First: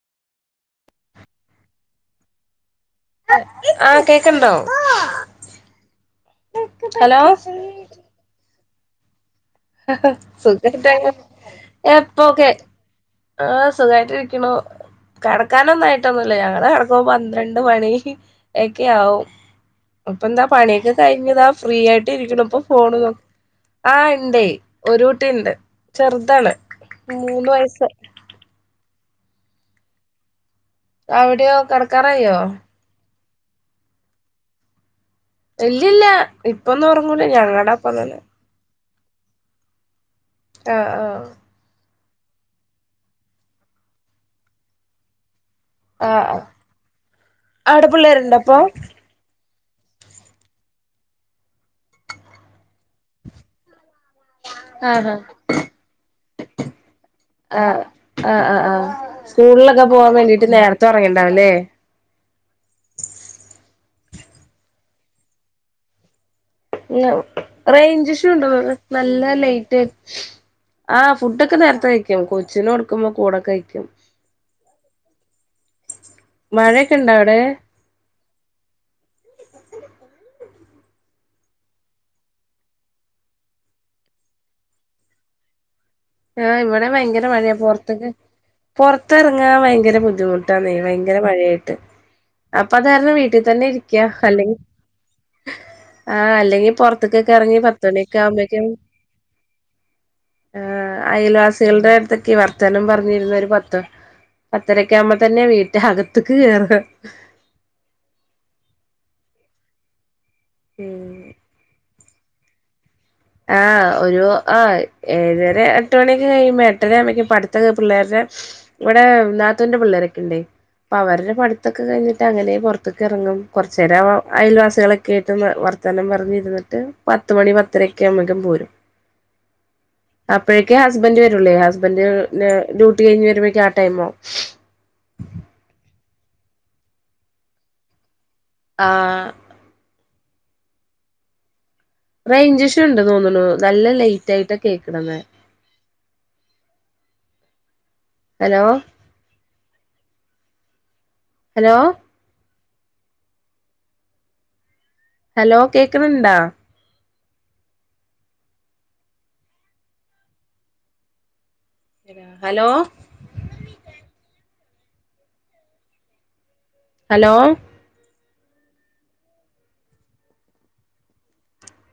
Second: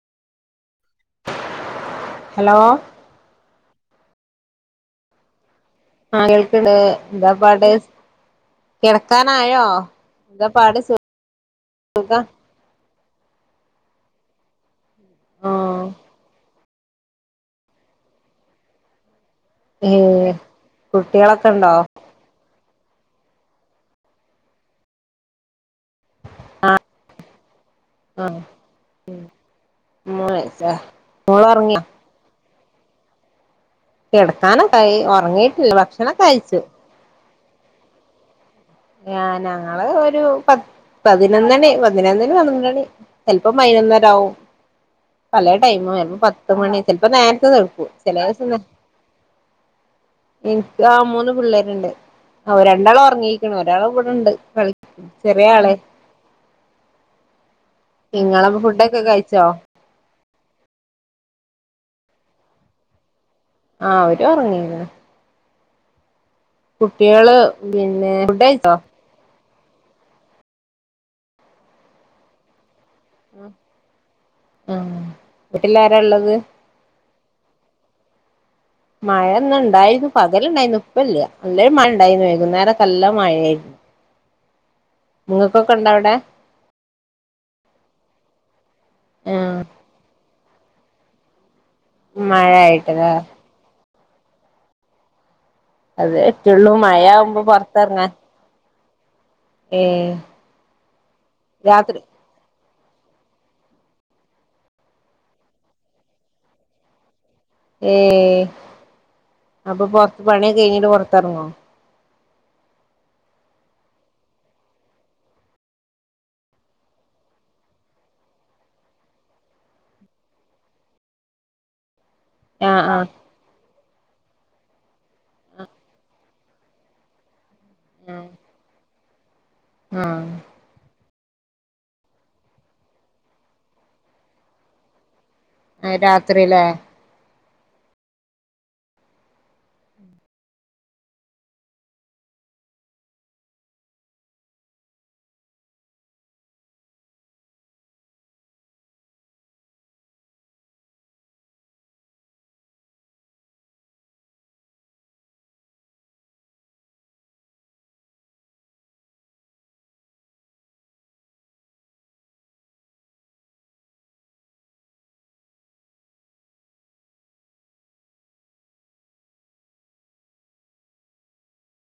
Hello ആഹ് കേക്കണുണ്ടോ ആഹ് ഇപ്പളെ എന്താ പാട് കിടക്കാനായോ ഹാ ഹാ എന്താ പാട് സുഖട്ടയോ സുഖ എപ്പൊക്കെ ആഹ് സുഖമായിട്ടിരിക്കണു ആ കിടക്കാനൊന്നായിട്ടൊന്നുല്ല ഞങ്ങളെ കിടക്കുമ്പം പന്ത്രണ്ട് മണി എക്കെ ആവും ഏ ഇപ്പ എന്താ പണിയൊക്കെ കഴിഞ്ഞതാ കുട്ടികളൊക്കെ ഉണ്ടോ ഫ്രീ ആയിട്ട് ഇരിക്കണപ്പൊ ഫോണു നോ ആഹ് ഇണ്ടേ ഒരു കുട്ടിയുണ്ടെ ചെറുതാണ് മൂന്ന് വയസ്സെ ആഹ് ഉം മോളേച്ചാ അവിടെയോ കെടക്കാറായോ കെടക്കാനൊക്കായി ഒറങ്ങി ഇല്ലില്ല ഇപ്പൊന്നും ഉറങ്ങൂല ഞങ്ങടൊപ്പം തന്നെ ആഹ് ഞാങ്ങളെ ഒരു പത്ത് ആഹ് ആഹ് പതിനൊന്നണി എങ്ങനാന്നേലും പതിനൊന്നണി സ്വല്പം വൈകുന്നേരാവും പല ടൈമു വരു ആഹ് ആഹ് പത്ത് മണി ചിലപ്പോ നേരത്തെ തടുക്കൂ അവിടെ ചില പിള്ളേരുണ്ടോ ദിസം അപ്പൊ എനിയ്ക്കാ മൂന്ന് പിള്ളേരുണ്ട് രണ്ടാളൊറങ്ങി ഒരാളിവിടുണ്ട് കളി ആഹ് ആഹ് ചെറിയ ആളെ ആഹ് ആഹ് നിങ്ങളപ്പ ആഹ് ആഹ് ഫുഡൊക്കെ കഴിച്ചോ സ്കൂളിലൊക്കെ പോകാൻവേണ്ടട്ട് തൊറങ്ങിണ്ടാവല്ലേ ആഹ് അവരൊറങ്ങീലെ കുട്ടികള് പിന്നെ ഫുഡ് റെയിഞ്ചിഷുണ്ടോ കഴിച്ചോ [unintelligible] നല്ല ലൈറ്റെ ആഹ് ഫുഡൊക്കെ നേരത്തെ വയ്ക്കും കൊച്ചിനോട് ക്കുമ്പം കൂടെ കയിക്കും ആഹ് വീട്ടിലാരാ ഉള്ളത് മഴേക്കൊ ണ്ടോ അവിടെ [inaudible] മഴ ഇന്നുണ്ടായിരുന്നു പകലുണ്ടായിരുന്നു ഇപ്പല്യ നല്ലൊരു മഴ ഇണ്ടായിരുന്നു വൈകുന്നേരക്കെല്ലാം മഴയായിരുന്നു നിങ്ങൾക്കൊക്കെ ഉണ്ടോവിടെ ആഹ് ഇവിടേം ഭയങ്കര മഴയാ പോറത്തൊക്കെ പൊറത്തിറങ്ങാൻ ആഹ് ഭയങ്കര ബുദ്ധിമുട്ട് തന്നെ ഭയങ്കര മഴയായിട്ട് അപ്പൊ മഴയായിട്ടല്ലേ താരണം വീട്ടിൽ തന്നെ ഇരിക്കയാ അല്ലെങ്കി അത് ആഹ് അല്ലെങ്കി പറ്റുള്ളൂ പൊറത്തൊക്കൊ മഴയാവുമ്പോ കറങ്ങി പൊറത്തിറങ്ങാൻ പത്തുമണിയൊക്കാ വുമ്പോഴേക്കും ഏഹ് അയൽവാസികളുടെ രാത്രി അടുത്തൊക്ക വർ വർത്താനം പറഞ്ഞിരുന്നൊരു പത്തെ പത്തരക്കാകുമ്പോ തന്നെ വീട്ടകത്തേക്ക് കേറ ഏ അപ്പൊ പൊറത്ത് പണിയൊക്കെ കഴിഞ്ഞിട്ട് പൊറ റത്തിറങ്ങോ ആഹ് ഒരു ആ ഏഴര എട്ട് മണിയൊക്കെ കഴിയുമ്പോൾ എട്ടരാവുമ്പയത്തേക്ക് പട്ത്തൊക്കെ പിള്ളേരുടെ ഇവിടെ നാത്തൂന്റെ പിള്ളേരൊക്കെ ഉണ്ടേ അപ്പൊ അവരുടെ പഠിത്തൊക്കെ കഴിഞ്ഞിട്ട്. അങ്ങനെ ആഹ് പുറത്തേക്ക് ആഹ് ഇറങ്ങും. കുറച്ചേരം അയൽവാസികളൊക്കെ ആയിട്ട് വർത്താനം പറഞ്ഞിരുന്നിട്ട്. പത്ത് മണി പത്തര പോരും ആഹ് അപ്പോഴേ [unintelligible] ഹസ്ബന്ഡ് വരൂലേ ഹസ്ബന്റ് ഡ്യൂട്ടി കഴിഞ്ഞ് വരുമ്പോഴേക്ക് ആ ടൈമാവും. ആ രാത്രില്ലേ ആഹ് റേയ് ഞ്ച് ഇശ്യൂ ഉണ്ടെന്നോന്ന് ണു നല്ല ലേയ് റ്റായിട്ട കേക്കണത് ഹലോ ഹലോ? ഹലോ കേക്ക്ണ് ണ്ടോ? ഹലോ? ഹലോ